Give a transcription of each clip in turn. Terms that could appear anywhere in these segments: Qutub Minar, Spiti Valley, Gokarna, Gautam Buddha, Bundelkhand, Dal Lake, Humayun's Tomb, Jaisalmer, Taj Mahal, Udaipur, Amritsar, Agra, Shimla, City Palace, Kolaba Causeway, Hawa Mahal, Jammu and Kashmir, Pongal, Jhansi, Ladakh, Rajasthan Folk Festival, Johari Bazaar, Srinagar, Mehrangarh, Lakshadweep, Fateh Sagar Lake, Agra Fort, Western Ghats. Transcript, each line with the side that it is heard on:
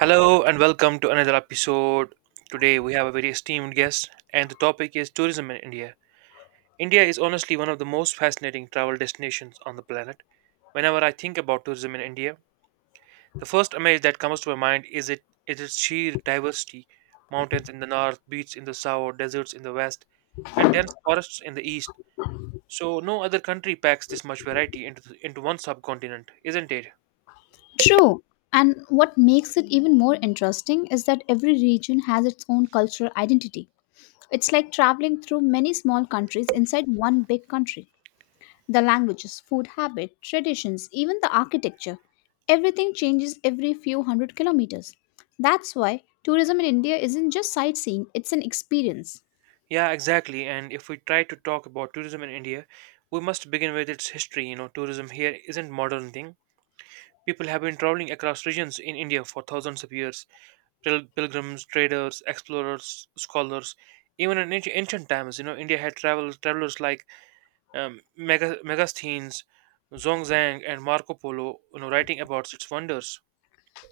right: Hello and welcome to another episode. Today we have a very esteemed guest, and the topic is tourism in India. India is honestly one of the most fascinating travel destinations on the planet. Whenever I think about tourism in India, the first image that comes to my mind is it is its sheer diversity: mountains in the north, beaches in the south, deserts in the west, and dense forests in the east. So no other country packs this much variety into one subcontinent, isn't it?
left: True. And what makes it even more interesting is that every region has its own cultural identity. It's like traveling through many small countries inside one big country. The languages, food habit, traditions, even the architecture, everything changes every few hundred kilometers. That's why tourism in India isn't just sightseeing, it's an experience.
right: Yeah, exactly. And if we try to talk about tourism in India, we must begin with its history. You know, tourism here isn't modern thing. People have been traveling across regions in India for thousands of years. Pilgrims, traders, explorers, scholars. Even in ancient times, you know, India had travelers like Megasthenes, Zongzang, and Marco Polo, writing about its wonders.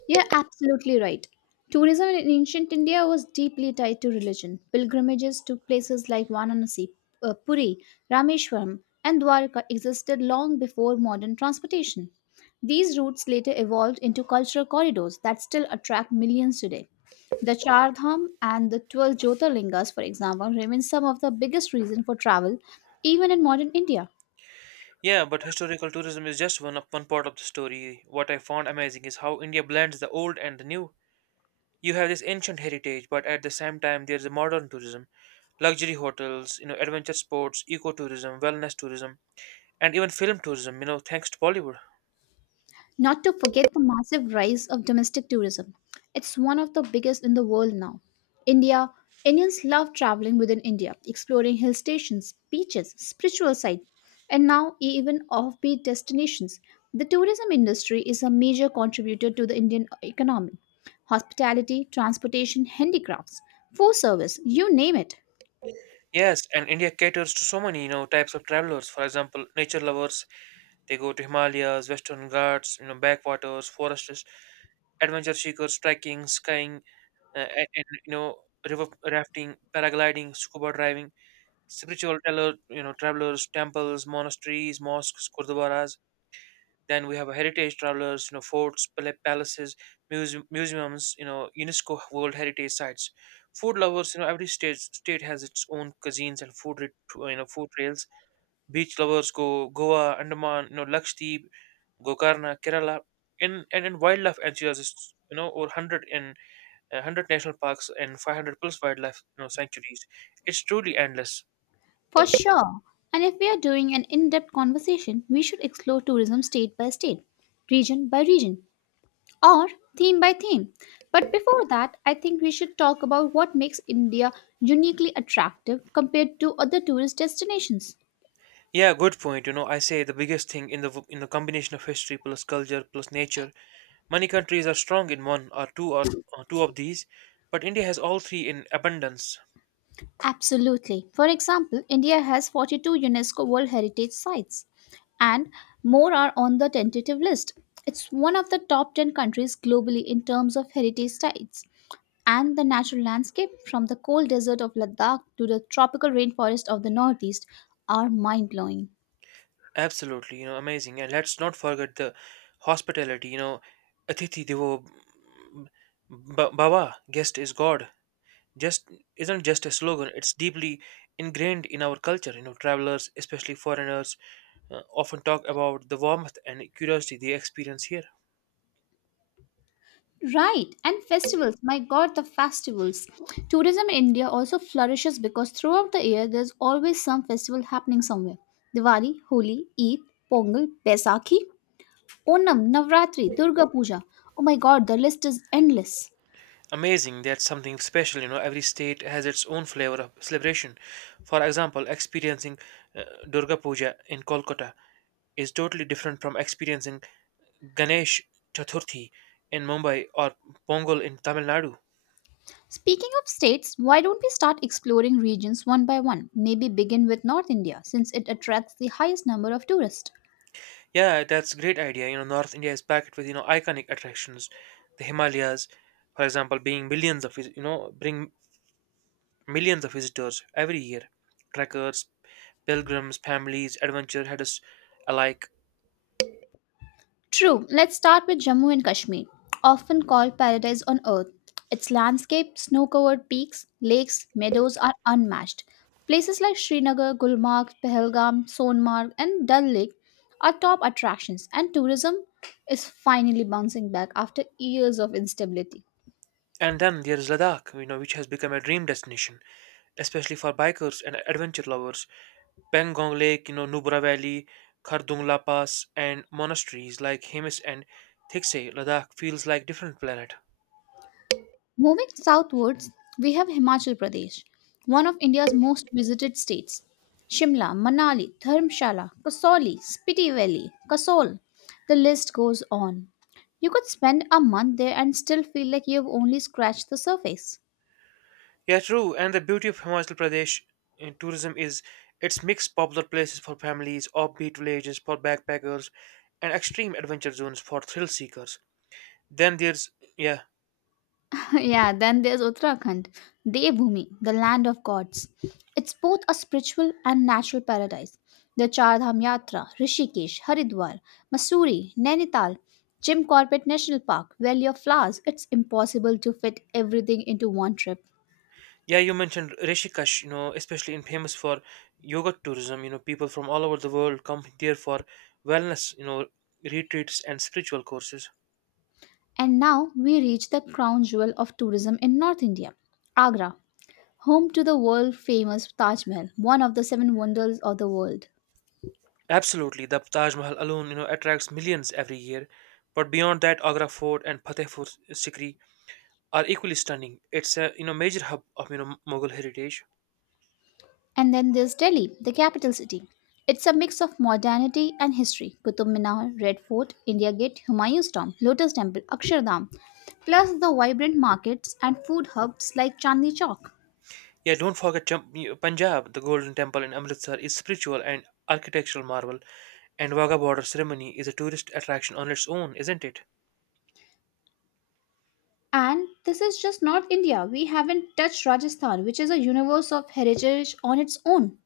left: You're absolutely right. Tourism in ancient India was deeply tied to religion. Pilgrimages to places like Varanasi, Puri, Rameshwaram, and Dwarka existed long before modern transportation. These routes later evolved into cultural corridors that still attract millions today. The Char Dham and the 12 Jyotirlingas, for example, remain some of the biggest reasons for travel even in modern India.
right: Yeah, but historical tourism is just one part of the story. What I found amazing is how India blends the old and the new. You have this ancient heritage, but at the same time, there's a modern tourism, luxury hotels, you know, adventure sports, ecotourism, wellness tourism, and even film tourism, you know, thanks to Bollywood.
left: Not to forget the massive rise of domestic tourism. It's one of the biggest in the world now. India Indians love traveling within India, exploring hill stations, beaches, spiritual sites, and now even offbeat destinations. The tourism industry is a major contributor to the Indian economy. Hospitality, transportation, handicrafts, food service, you name it.
right: Yes, and India caters to so many, you know, types of travelers. For example, nature lovers, they go to Himalayas, Western Ghats, you know, backwaters, forests, adventure seekers, trekking, skiing, you know, river rafting, paragliding, scuba diving, spiritual teller, you know, travelers, temples, monasteries, mosques, gurdwaras. Then we have heritage travelers, you know, forts, palaces, museums, you know, UNESCO World Heritage Sites. Food lovers, you know, every state has its own cuisines and food, you know, food trails. Beach lovers go Goa, Andaman, you know, Lakshadweep, Gokarna, Kerala, and wildlife enthusiasts, you know, over hundred and hundred national parks and 500 plus wildlife, you know, sanctuaries. It's truly endless.
left: For sure. And if we are doing an in depth conversation, we should explore tourism state by state, region by region, or theme by theme. But before that, I think we should talk about what makes India uniquely attractive compared to other tourist destinations.
right: Yeah, good point. You know, I say the biggest thing in the in the combination of history plus culture plus nature. Many countries are strong in one or or, two of these, but India has all three in abundance.
left: Absolutely. For example, India has 42 UNESCO World Heritage Sites, and more are on the tentative list. It's one of the top 10 countries globally in terms of heritage sites. And the natural landscape, from the cold desert of Ladakh to the tropical rainforest of the Northeast, are mind blowing.
right: Absolutely, you know, amazing. And let's not forget the hospitality. You know, Atithi Devo Baba, guest is God. Just isn't just a slogan. It's deeply ingrained in our culture. You know, travelers, especially foreigners, often talk about the warmth and curiosity they experience here.
left: Right, and festivals. My god, the festivals. Tourism in India also flourishes because throughout the year there's always some festival happening somewhere. Diwali, Holi, Eid, Pongal, Baisakhi, Onam, Navratri, Durga Puja. Oh my god, the list is endless.
right: Amazing. That's something special. You know, every state has its own flavor of celebration. For example, experiencing uh, Durga Puja in Kolkata is totally different from experiencing Ganesh Chaturthi in Mumbai or Pongal in Tamil Nadu.
left: Speaking of states, why don't we start exploring regions one by one? Maybe begin with North India since it attracts the highest number of tourists.
right: Yeah, that's great idea. You know, North India is packed with you know iconic attractions, the Himalayas, for example, being millions of vis- you know bring millions of visitors every year. Trekkers, pilgrims, families, adventure headers alike.
left: True, let's start with Jammu and Kashmir, often called paradise on earth. Its landscape, snow covered peaks, lakes, meadows are unmatched. Places like Srinagar, Gulmarg, Pahalgam, Sonmarg, and Dal Lake are top attractions, and tourism is finally bouncing back after years of instability.
right: And then there is Ladakh, you know, which has become a dream destination, especially for bikers and adventure lovers. Pangong Lake, you know, Nubra Valley, Khardungla Pass, and monasteries like Hemis and Thikse, Ladakh feels like different planet.
left: Moving southwards, we have Himachal Pradesh, one of India's most visited states. Shimla, Manali, Dharamshala, Kasauli, Spiti Valley, Kasol. The list goes on. You could spend a month there and still feel like you've only scratched the surface.
right: Yeah, true. And the beauty of Himachal Pradesh in tourism is its mixed popular places for families, offbeat villages for backpackers, and extreme adventure zones for thrill seekers. Then there's yeah,
left: Yeah, then there's Uttarakhand, Devbhumi, the land of gods. It's both a spiritual and natural paradise. The Char Dham Yatra, Rishikesh, Haridwar, Masuri, Nainital, Jim Corbett National Park, Valley of Flowers. It's impossible to fit everything into one trip.
right: Yeah, you mentioned Rishikesh, you know, especially in famous for yoga tourism. You know, people from all over the world come there for wellness, you know, retreats and spiritual courses.
left: And now we reach the crown jewel of tourism in North India, Agra, home to the world famous Taj Mahal, one of the seven wonders of the world.
right: Absolutely, the Taj Mahal alone, you know, attracts millions every year. But beyond that, Agra Fort and Fatehpur Sikri are equally stunning. It's a you know major hub of you know Mughal heritage.
left: And then there's Delhi, the capital city. It's a mix of modernity and history. Qutub Minar, Red Fort, India Gate, Humayun's Tomb, Lotus Temple, Akshardham, plus the vibrant markets and food hubs like Chandni Chowk.
right: Yeah, don't forget Punjab. The Golden Temple in Amritsar is spiritual and architectural marvel, and Wagah border ceremony is a tourist attraction on its own, isn't it?
left: And this is just North India. We haven't touched Rajasthan, which is a universe of heritage on its own.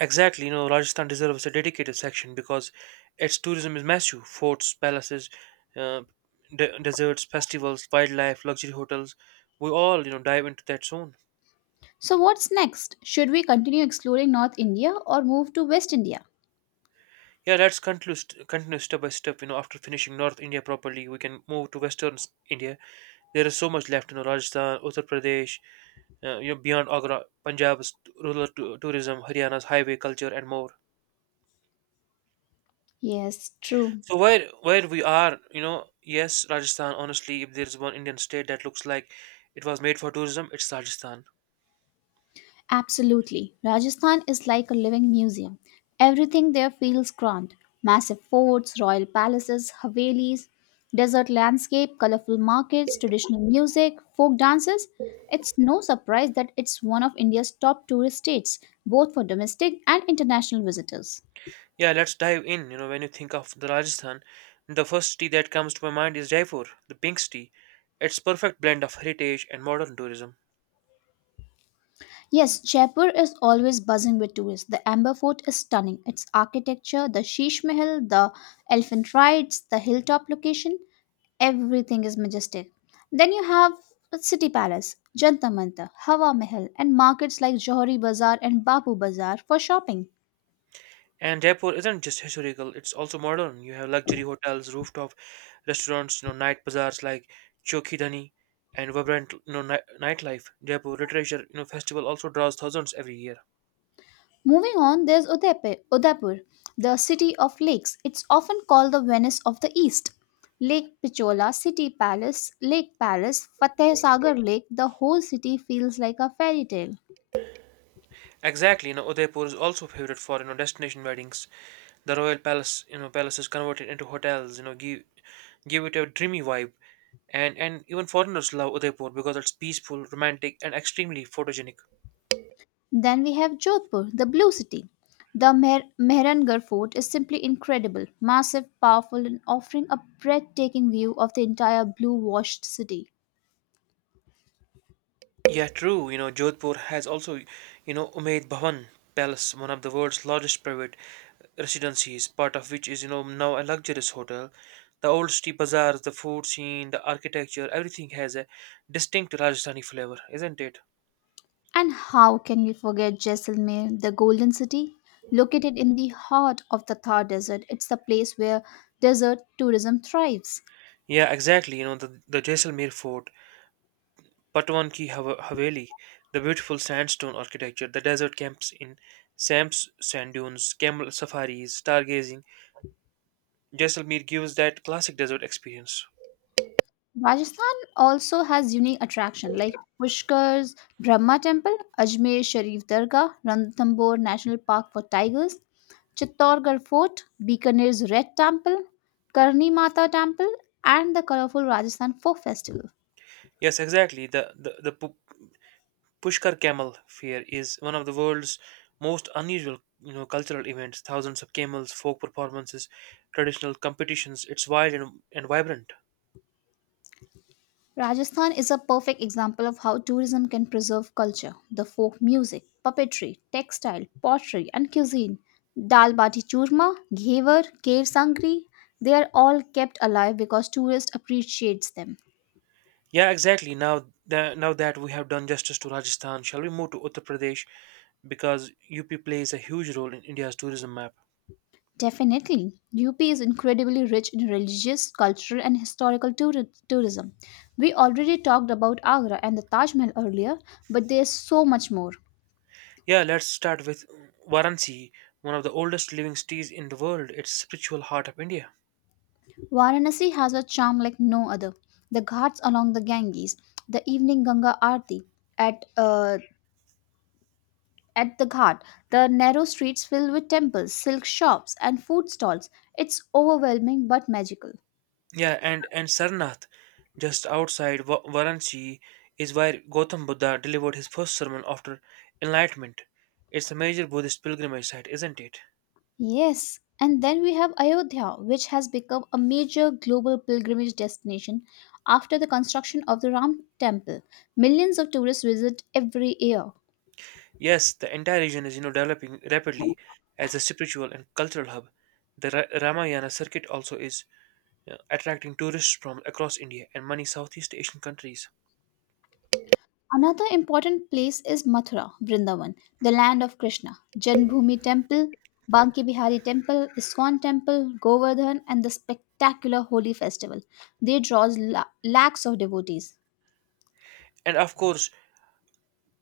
right: Exactly, you know, Rajasthan deserves a dedicated section because its tourism is massive. Forts, palaces, uh, deserts, festivals, wildlife, luxury hotels. We all, you know, dive into that zone.
left: So, what's next? Should we continue exploring North India or move to West India?
right: Yeah, let's continue, continue step by step. You know, after finishing North India properly, we can move to Western India. There is so much left. You know, Rajasthan, Uttar Pradesh, you know, beyond Agra, Punjab's rural tourism, Haryana's highway culture, and more.
left: Yes, true.
right: So where we are, you know, yes, Rajasthan. Honestly, if there's one Indian state that looks like it was made for tourism, it's Rajasthan.
left: Absolutely. Rajasthan is like a living museum. Everything there feels grand massive forts, royal palaces, havelis, desert landscape, colorful markets, traditional music, folk dances. It's no surprise that it's one of India's top tourist states, both for domestic and international visitors.
right: Yeah, let's dive in. You know, when you think of the Rajasthan, the first city that comes to my mind is Jaipur, the pink city. It's perfect blend of heritage and modern tourism.
left: Yes, Jaipur is always buzzing with tourists. The Amber Fort is stunning. Its architecture, the Sheesh Mahal, the elephant rides, the hilltop location, everything is majestic. Then you have City Palace, Jantar Mantar, Hawa Mahal, and markets like Johari Bazaar and Bapu Bazaar for shopping.
right: And Jaipur isn't just historical; it's also modern. You have luxury hotels, rooftop restaurants, you know, night bazaars like Chowki Dhani, and vibrant, you know, nightlife. Jaipur Literature, you know, festival also draws thousands every year.
left: Moving on, there's Udaipur, the city of lakes. It's often called the Venice of the East. Lake Pichola, City Palace, Lake Palace, Fateh Sagar Lake, the whole city feels like a fairy tale.
right: Exactly, you know, Udaipur is also favorite for you know destination weddings. The royal palace, palace is converted into hotels. You know, give it a dreamy vibe, and even foreigners love Udaipur because it's peaceful, romantic, and extremely photogenic.
left: Then we have Jodhpur, the blue city. The Mehrangarh fort is simply incredible, massive, powerful, and offering a breathtaking view of the entire blue washed city.
right: Yeah, true. You know, Jodhpur has also, you know, Umaid Bhawan Palace, one of the world's largest private residencies, part of which is you know now a luxurious hotel. The old city bazaars, the food scene, the architecture, everything has a distinct Rajasthani flavor, isn't it?
left: And how can we forget Jaisalmer, the golden city? Located in the heart of the Thar Desert, it's the place where desert tourism thrives.
right: Yeah, exactly. You know, the Jaisalmer fort, Haveli, the beautiful sandstone architecture, the desert camps in Sam's sand dunes, camel safaris, stargazing. Jaisalmer gives that classic desert experience.
left: Rajasthan also has unique attraction like Pushkar's Brahma Temple, Ajmer Sharif Dargah, Ranthambore National Park for tigers, Chittorgarh Fort, Bikaner's Red Temple, Karni Mata Temple, and the colorful Rajasthan Folk Festival.
right: Yes, exactly. Pushkar camel fair is one of the world's most unusual you know, cultural events. Thousands of camels, folk performances, traditional competitions. It's wild and vibrant.
left: Rajasthan is a perfect example of how tourism can preserve culture. The folk music, puppetry, textile, pottery, and cuisine, dal bati churma, ghevar, cave sangri, they are all kept alive because tourists appreciates them.
right: Yeah, exactly. Now that we have done justice to Rajasthan, shall we move to Uttar Pradesh? Because UP plays a huge role in India's tourism map.
left: Definitely, UP is incredibly rich in religious, cultural, and historical tourism. We already talked about Agra and the Taj Mahal earlier, but there's so much more.
right: Yeah, let's start with Varanasi, one of the oldest living cities in the world. It's spiritual heart of India.
left: Varanasi has a charm like no other. The ghats along the Ganges, the evening Ganga Aarti at uh, at the ghat, the narrow streets filled with temples, silk shops, and food stalls. It's overwhelming but magical.
right: Yeah, and Sarnath, just outside Varanasi, is where Gautam Buddha delivered his first sermon after enlightenment. It's a major Buddhist pilgrimage site, isn't it?
left: Yes, and then we have Ayodhya, which has become a major global pilgrimage destination after the construction of the Ram Temple. Millions of tourists visit every year.
right: Yes, the entire region is you know developing rapidly as a spiritual and cultural hub. The Ramayana circuit also is attracting tourists from across India and many Southeast Asian countries.
left: Another important place is Mathura, Vrindavan, the land of Krishna. Janbhumi Temple, Banki Bihari Temple, Iskon Temple, Govardhan, and the spectacular Holi festival. They draws lakhs of devotees.
right: And of course,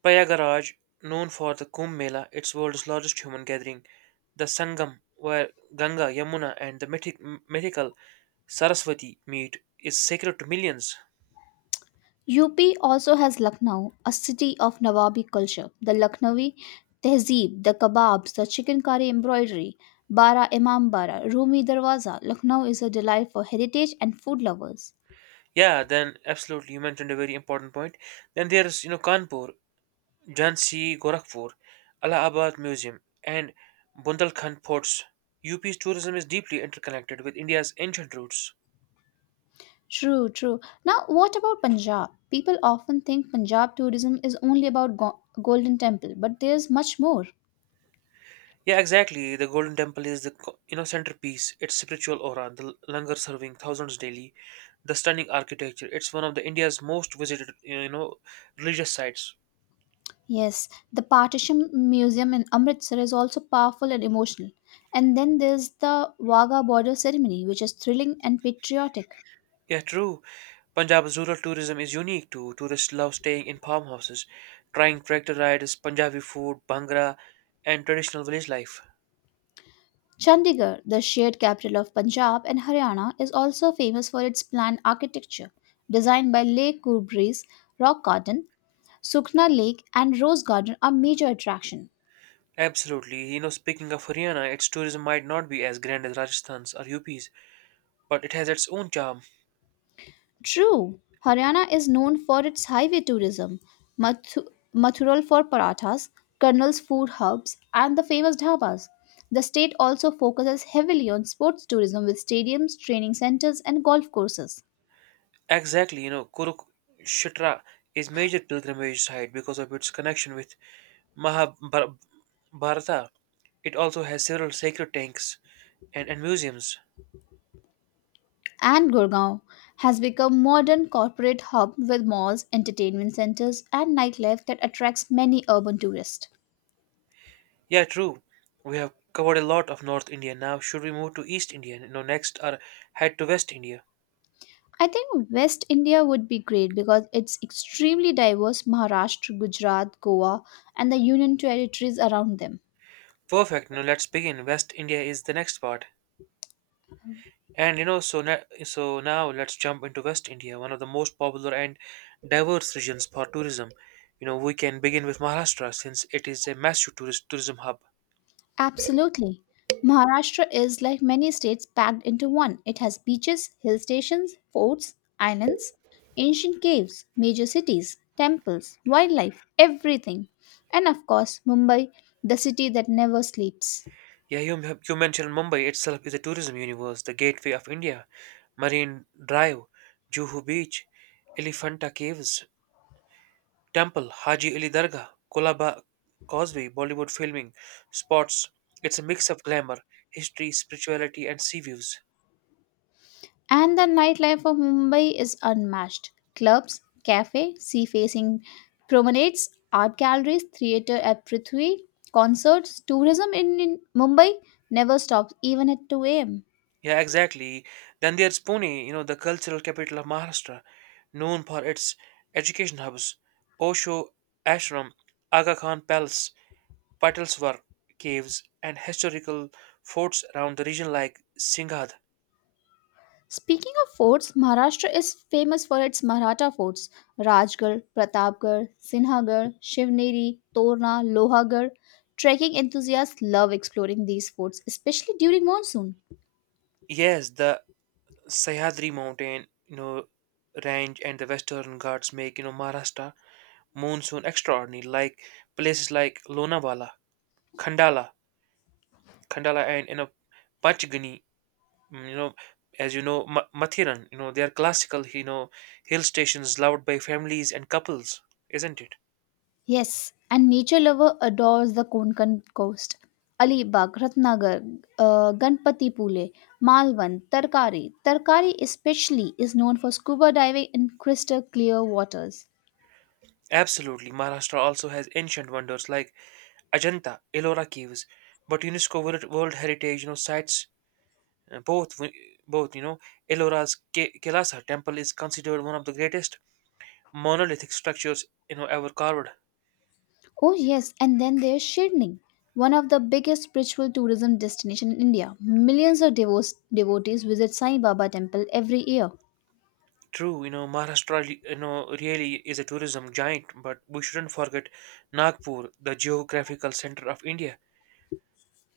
right: Prayagraj, known for the Kumbh Mela, its world's largest human gathering, the Sangam, where Ganga, Yamuna, and the mythical Saraswati meet, is sacred to millions.
left: UP also has Lucknow, a city of Nawabi culture. The Lucknowi tehzeeb, the kebabs, the chicken curry embroidery, Bara Imam Bara, Rumi Darwaza. Lucknow is a delight for heritage and food lovers.
right: Yeah, then absolutely, you mentioned a very important point. Then there is you know Kanpur, Jhansi, Gorakhpur, Allahabad Museum, and Bundelkhand ports. UP's tourism is deeply interconnected with India's ancient roots.
left: True, true. Now, what about Punjab? People often think Punjab tourism is only about Golden Temple, but there's much more.
right: Yeah, exactly. The Golden Temple is the you know centerpiece. Its spiritual aura, the langar serving thousands daily, the stunning architecture. It's one of the India's most visited you know religious sites.
left: Yes, the Partition Museum in Amritsar is also powerful and emotional. And then there's the Wagah border ceremony, which is thrilling and patriotic.
right: Yeah, true. Punjab's rural tourism is unique too. Tourists love staying in farmhouses, trying tractor rides, Punjabi food, bhangra, and traditional village life.
left: Chandigarh, the shared capital of Punjab and Haryana, is also famous for its planned architecture, designed by Lake Kurbreeze, Rock Garden, Sukhna Lake, and Rose Garden are major attraction.
right: Absolutely. You know, speaking of Haryana, its tourism might not be as grand as Rajasthan's or UP's, but it has its own charm.
left: True, Haryana is known for its highway tourism, Mathu- Mathural for parathas, Karnal's food hubs, and the famous dhabas. The state also focuses heavily on sports tourism with stadiums, training centers, and golf courses.
right: Exactly. You know, Kurukshetra is major pilgrimage site because of its connection with Mahabharata. It also has several sacred tanks and museums.
left: And Gurgaon has become modern corporate hub with malls, entertainment centers, and nightlife that attracts many urban tourists.
right: Yeah, true. We have covered a lot of North India now. Should we move to East India? No, next or head to West India?
left: I think West India would be great because it's extremely diverse Maharashtra, Gujarat, Goa, and the union territories around them.
right: Perfect. Now let's begin. West India is the next part. And you know, so now let's jump into West India, one of the most popular and diverse regions for tourism. You know, we can begin with Maharashtra since it is a massive tourist tourism hub.
left: Absolutely. Maharashtra is like many states packed into one. It has beaches, hill stations, forts, islands, ancient caves, major cities, temples, wildlife, everything. And of course, Mumbai, the city that never sleeps.
right: Yeah, you mentioned Mumbai itself is a tourism universe, the gateway of India. Marine Drive, Juhu Beach, Elephanta Caves, Temple, Haji Ali Dargah, Kolaba Causeway, Bollywood filming, sports. It's a mix of glamour, history, spirituality, and sea views.
left: And the nightlife of Mumbai is unmatched. Clubs, cafe, sea-facing promenades, art galleries, theatre at Prithvi, concerts, tourism in Mumbai never stops even at 2 a.m.
right: Yeah, exactly. Then there's Pune, you know, the cultural capital of Maharashtra, known for its education hubs, Osho Ashram, Aga Khan Palace, Patalswar caves, and historical forts around the region like Singhad.
left: Speaking of forts, Maharashtra is famous for its Maratha forts. Rajgarh, Pratapgarh, Sinhagarh, Shivneri, Torna, Lohagarh. Trekking enthusiasts love exploring these forts, especially during monsoon.
right: Yes, the Sahyadri mountain, you know, range and the Western Ghats make, you know, Maharashtra monsoon extraordinary, like places like Lonavala, Khandala, Khandala and, you know, Panchgani. You know, as you know, Mathiran, you know, they are classical, you know, hill stations loved by families and couples, isn't it?
left: Yes, and nature lover adores the Konkan coast. Alibag, Ratnagar, Ganpati Pule, Malvan, Tarkari. Tarkari especially is known for scuba diving in crystal clear waters.
right: Absolutely. Maharashtra also has ancient wonders like Ajanta, Ellora caves, but World Heritage, you know, sites uh, both, wi- both, you know, Ellora's Kelasa temple is considered one of the greatest monolithic structures, you know, ever carved.
left: Oh yes, and then there's Shirning, one of the biggest spiritual tourism destination in India. Millions of devotes, devotees visit Sai Baba temple every year.
right: True, Maharashtra, really is a tourism giant, but we shouldn't forget Nagpur, the geographical center of India.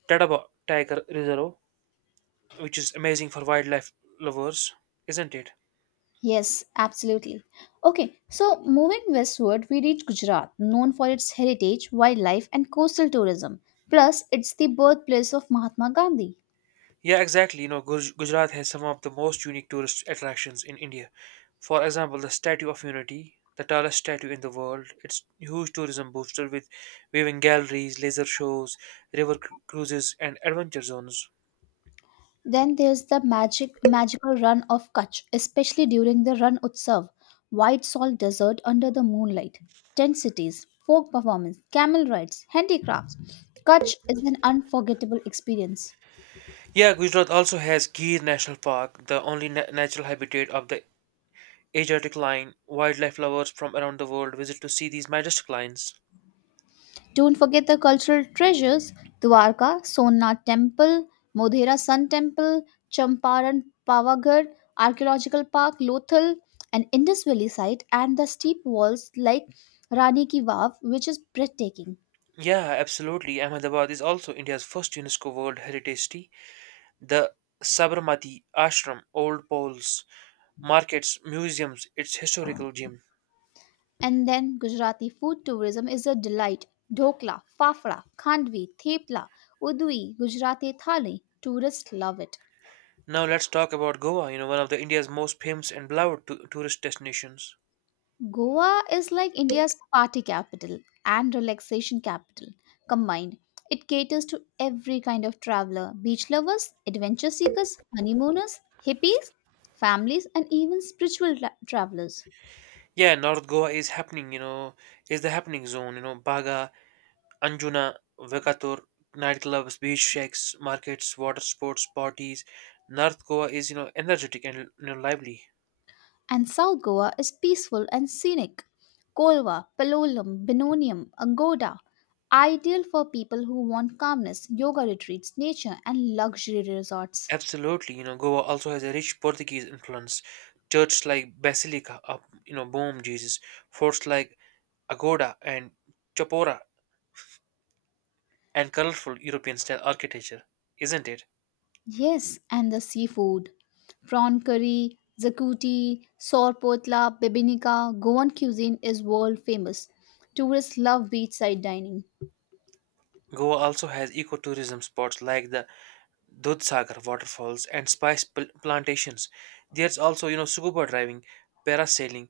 right: Tadaba Tiger Reserve, which is amazing for wildlife lovers, isn't it?
left: Yes, absolutely. Okay, so moving westward, we reach Gujarat, known for its heritage, wildlife, and coastal tourism. Plus, it's the birthplace of Mahatma Gandhi.
right: Yeah, exactly. Gujarat has some of the most unique tourist attractions in India. For example, the Statue of Unity, the tallest statue in the world. It's huge tourism booster with viewing galleries, laser shows, cruises, and adventure zones.
left: Then there's the magic magical run of Kutch, especially during the Ran Utsav, white salt desert under the moonlight, tent cities, folk performance, camel rides, handicrafts. Kutch is an unforgettable experience.
right: Yeah, Gujarat also has Gir National Park, the only natural habitat of the Asiatic lion. Wildlife lovers from around the world visit to see these majestic lions.
left: Don't forget the cultural treasures Dwarka, Somnath Temple, Modhera Sun Temple, Champaran Pavagadh Archaeological Park, Lothal, an Indus Valley site, and the steep walls like Rani Ki Vav, which is breathtaking.
right: Yeah, absolutely. Ahmedabad is also India's first UNESCO World Heritage City. The Sabarmati Ashram, old polls, markets, museums, its historical gem.
left: And then Gujarati food tourism is a delight. Dhokla, fafda, khandvi, thepla, udui, Gujarati thali. Tourists love it.
right: Now let's talk about Goa, one of the India's most famous and beloved tourist destinations.
left: Goa is like India's party capital and relaxation capital combined. It caters to every kind of traveler beach lovers, adventure seekers, honeymooners, hippies, families, and even spiritual travelers.
right: Yeah, North Goa is happening, you know, is the happening zone, Baga, Anjuna, Vekatur, nightclubs, beach shacks, markets, water sports, parties. North Goa is, energetic and lively.
left: And South Goa is peaceful and scenic. Kolva, Palolem, Benonium, Angoda, ideal for people who want calmness, yoga retreats, nature, and luxury resorts.
right: Absolutely, Goa also has a rich Portuguese influence. Churches like Basilica of, Bom Jesus, forts like Agoda and Chapora, and colorful European style architecture, isn't it?
left: Yes, and the seafood. Prawn curry, zakuti, sorpotla, bebinica, Goan cuisine is world famous. Tourists love beachside dining.
right: Goa also has ecotourism spots like the Dudhsagar waterfalls and plantations. There's also, scuba diving, parasailing,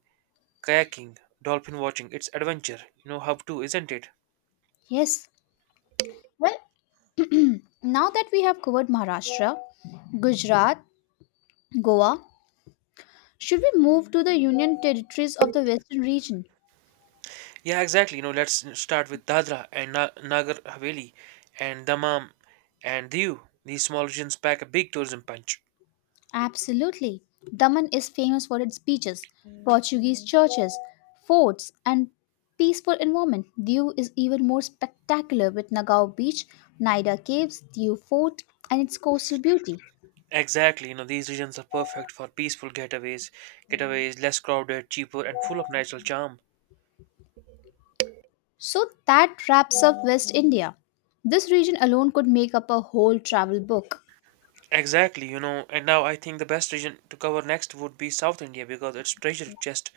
right: kayaking, dolphin watching. It's adventure, how to, isn't it?
left: Yes. Well, now that we have covered Maharashtra, Gujarat, Goa, should we move to the Union Territories of the Western region?
right: Yeah, exactly. Let's start with Dadra and Nagar Haveli and Damam and Diu. These small regions pack a big tourism punch.
left: Absolutely. Daman is famous for its beaches, Portuguese churches, forts, and peaceful environment. Diu is even more spectacular with Nagao Beach, Nida Caves, Diu Fort, and its coastal beauty.
right: Exactly. These regions are perfect for peaceful getaways, getaways less crowded, cheaper, and full of natural charm.
left: So that wraps up West India. This region alone could make up a whole travel book.
right: Exactly. And now I think the best region to cover next would be South India because it's treasure chest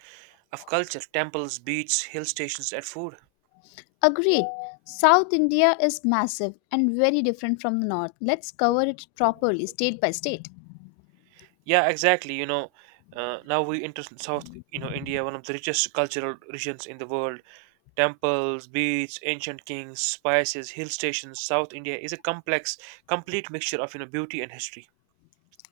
right: of culture, temples, beaches, hill stations, and food.
left: Agreed. South India is massive and very different from the north. Let's cover it properly, state by state.
right: Yeah, exactly. Now we enter South India, one of the richest cultural regions in the world. Temples, beaches, ancient kings, spices, hill stations. South India is a complete mixture of beauty and history.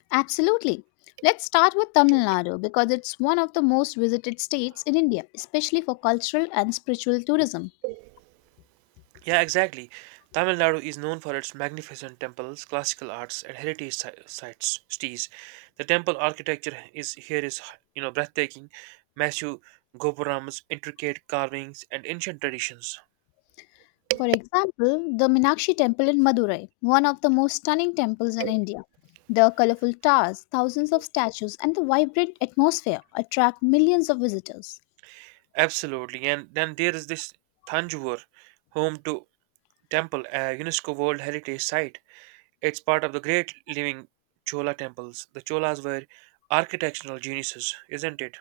left: Absolutely. Let's start with Tamil Nadu because it's one of the most visited states in India, especially for cultural and spiritual tourism.
right: Yeah, exactly. Tamil Nadu is known for its magnificent temples, classical arts, and heritage sites. Cities. The temple architecture is here is breathtaking, massive gopurams, intricate carvings, and ancient traditions.
left: For example, the Minakshi Temple in Madurai, one of the most stunning temples in India. The colorful towers, thousands of statues, and the vibrant atmosphere attract millions of visitors.
right: Absolutely, and then there is this Thanjavur, home to temple, a UNESCO World Heritage Site. It's part of the great living Chola temples. The Cholas were architectural geniuses, isn't it?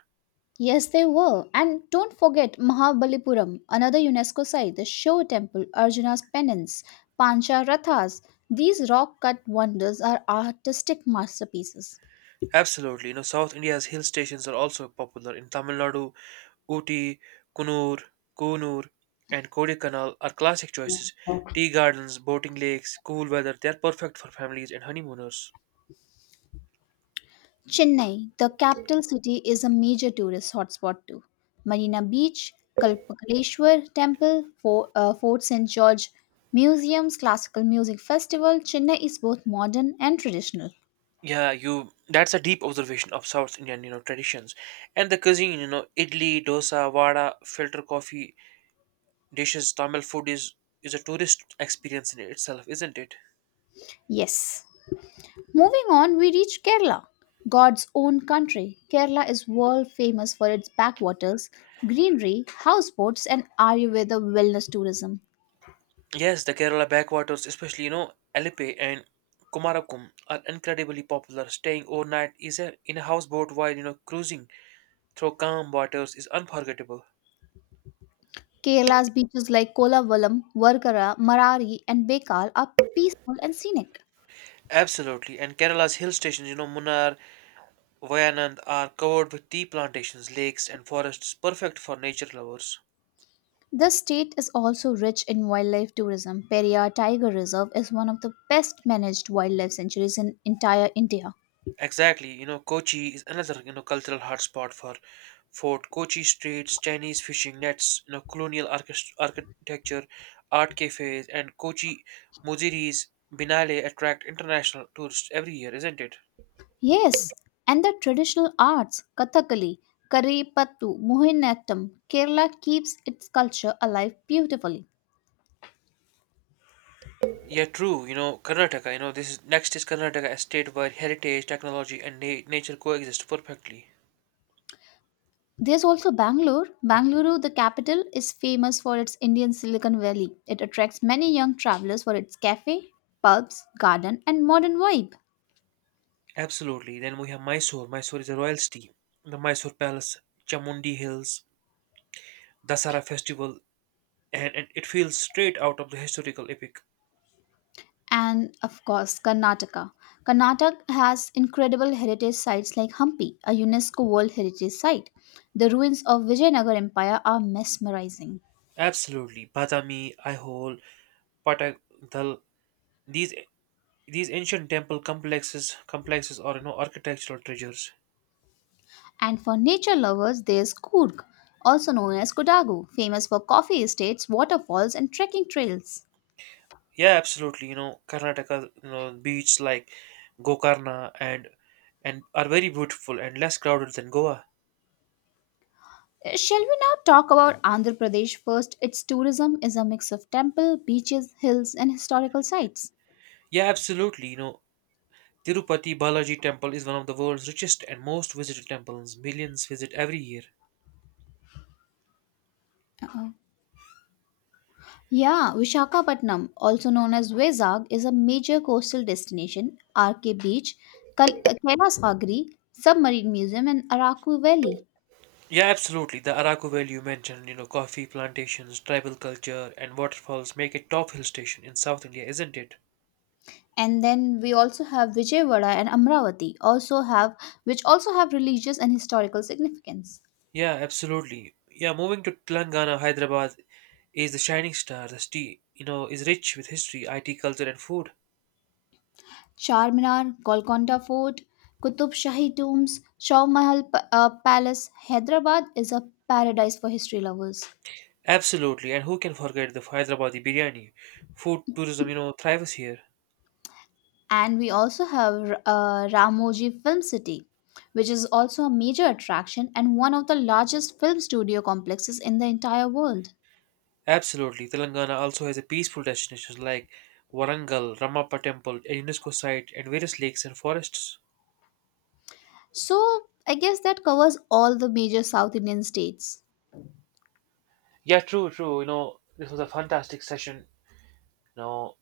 left: Yes, they were. And don't forget Mahabalipuram, another UNESCO site, the Shiv temple, Arjuna's penance, Pancha Rathas. These rock cut wonders are artistic masterpieces.
right: Absolutely. South India's hill stations are also popular. In Tamil Nadu, Ooty, Kunur, Kunur, and Kodaikanal are classic choices. Tea gardens, boating lakes, cool weather, they are perfect for families and honeymooners.
left: Chennai, the capital city, is a major tourist hotspot too. Marina Beach, Kalpakaleshwar Temple, Fort St. George Museums, Classical Music Festival. Chennai is both modern and traditional.
right: Yeah, you that's a deep observation of South Indian, traditions and the cuisine, idli, dosa, vada, filter coffee dishes, Tamil food is a tourist experience in itself, isn't it?
left: Yes. Moving on, we reach Kerala, God's own country. Kerala is world famous for its backwaters, greenery, houseboats, and Ayurveda wellness tourism.
right: Yes, the Kerala backwaters, especially, Alipe and Kumarakum are incredibly popular. Staying overnight in a houseboat while, cruising through calm waters is unforgettable.
left: Kerala's beaches like Kolavalam, Varkara, Marari, and Bekal are peaceful and scenic.
right: Absolutely. And Kerala's hill stations, Munnar, Wayanad are covered with tea plantations, lakes, and forests perfect for nature lovers.
left: The state is also rich in wildlife tourism. Periyar Tiger Reserve is one of the best managed wildlife sanctuaries in entire India.
right: Exactly, Kochi is another, cultural hotspot for Fort Kochi streets, Chinese fishing nets, colonial architecture, art cafes, and Kochi Muziris Binale attract international tourists every year, isn't it?
left: Yes, and the traditional arts, Kathakali, Karipattu, Mohiniyattam, Kerala keeps its culture alive beautifully.
right: Yeah, true. This is next is Karnataka, a state where heritage, technology, and nature coexist perfectly.
left: There's also Bangalore. Bangalore, the capital, is famous for its Indian Silicon Valley. It attracts many young travelers for its cafe, pubs, garden, and modern vibe.
right: Absolutely. Then we have Mysore. Mysore is a royal city. The Mysore Palace, Chamundi Hills, Dasara Festival, and it feels straight out of the historical epic.
left: And of course, Karnataka. Karnataka has incredible heritage sites like Hampi, a UNESCO World Heritage Site. The ruins of Vijayanagar Empire are mesmerizing.
right: Absolutely. Badami, Aihole, Patadal, these these ancient temple complexes or architectural treasures.
left: And for nature lovers, there's Coorg, also known as Kodagu, famous for coffee estates, waterfalls, and trekking trails.
right: Yeah, absolutely. Beaches like Gokarna and are very beautiful and less crowded than Goa.
left: Shall we now talk about Andhra Pradesh first? Its tourism is a mix of temple, beaches, hills, and historical sites.
right: Yeah, absolutely. Tirupati Balaji Temple is one of the world's richest and most visited temples. Millions visit every year.
left: Uh-oh. Yeah, Vishakhapatnam, also known as Vizag, is a major coastal destination. RK Beach, Kailasagri, Submarine Museum, and Araku Valley.
right: Yeah, absolutely. The Araku Valley you mentioned, coffee plantations, tribal culture, and waterfalls make it top hill station in South India, isn't it?
left: And then we also have Vijayawada and Amravati also have which also have religious and historical significance.
right: Yeah, absolutely. Yeah, moving to Telangana, Hyderabad is the shining star. The city, is rich with history, IT, culture, and food.
left: Charminar, Golconda Fort, Qutub Shahi tombs, Shaw Mahal Palace, Hyderabad is a paradise for history lovers.
right: Absolutely, and who can forget the Hyderabadi biryani? Food tourism, thrives here.
left: And we also have Ramoji Film City, which is also a major attraction and one of the largest film studio complexes in the entire world.
right: Absolutely. Telangana also has a peaceful destinations like Warangal, Ramappa Temple, a UNESCO site, and various lakes and forests.
left: So I guess that covers all the major South Indian states.
right: Yeah, true. This was a fantastic session. You know,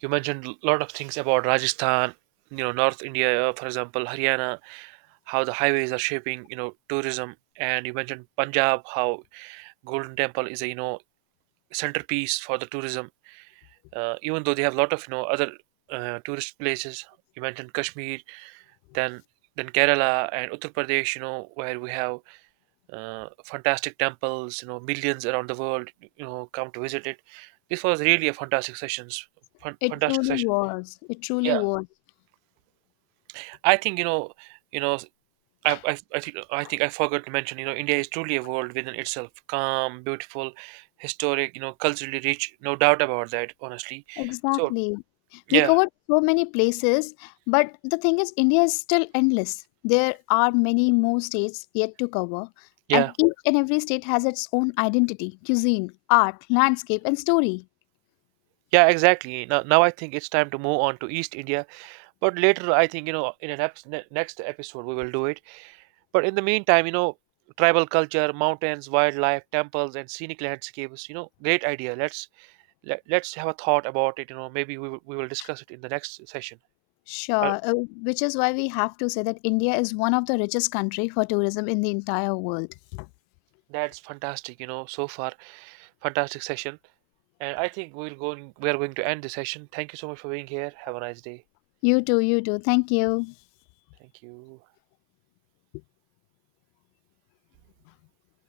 right: you mentioned a lot of things about Rajasthan, North India, for example, Haryana, how the highways are shaping, tourism, and you mentioned Punjab, how Golden Temple is a centerpiece for the tourism. Even though they have a lot of other tourist places, you mentioned Kashmir than than Kerala and Uttar Pradesh, where we have fantastic temples, millions around the world, come to visit it. This was really a fantastic sessions,
left: It
right: fantastic
left: truly
right: session.
left: was. It truly
right: Yeah,
left: was.
right: I think you know, I think I think I forgot to mention, India is truly a world within itself, calm, beautiful, historic, culturally rich, no doubt about that, honestly. So
left: Exactly. We
right: yeah,
left: covered so many places, but the thing is, India is still endless. There are many more states yet to cover, and
right: yeah,
left: each and every state has its own identity, cuisine, art, landscape, and story.
right: yeah, exactly. Now I think it's time to move on to East India. But later, I think, in an eps ne next episode, we will do it. But in the meantime, tribal culture, mountains, wildlife, temples, and scenic landscapes, great idea. Let, let's have a thought about it. Maybe we will discuss it in the next session. Uh,
left: Sure, which is why we have to say that India is one of the richest country for tourism in the entire world.
right: that's fantastic, so far, fantastic session. And I think we'll go, we are going to end the session. Thank you so much for being here. Have a nice day.
left: You too, you too. Thank you.
right: Thank you.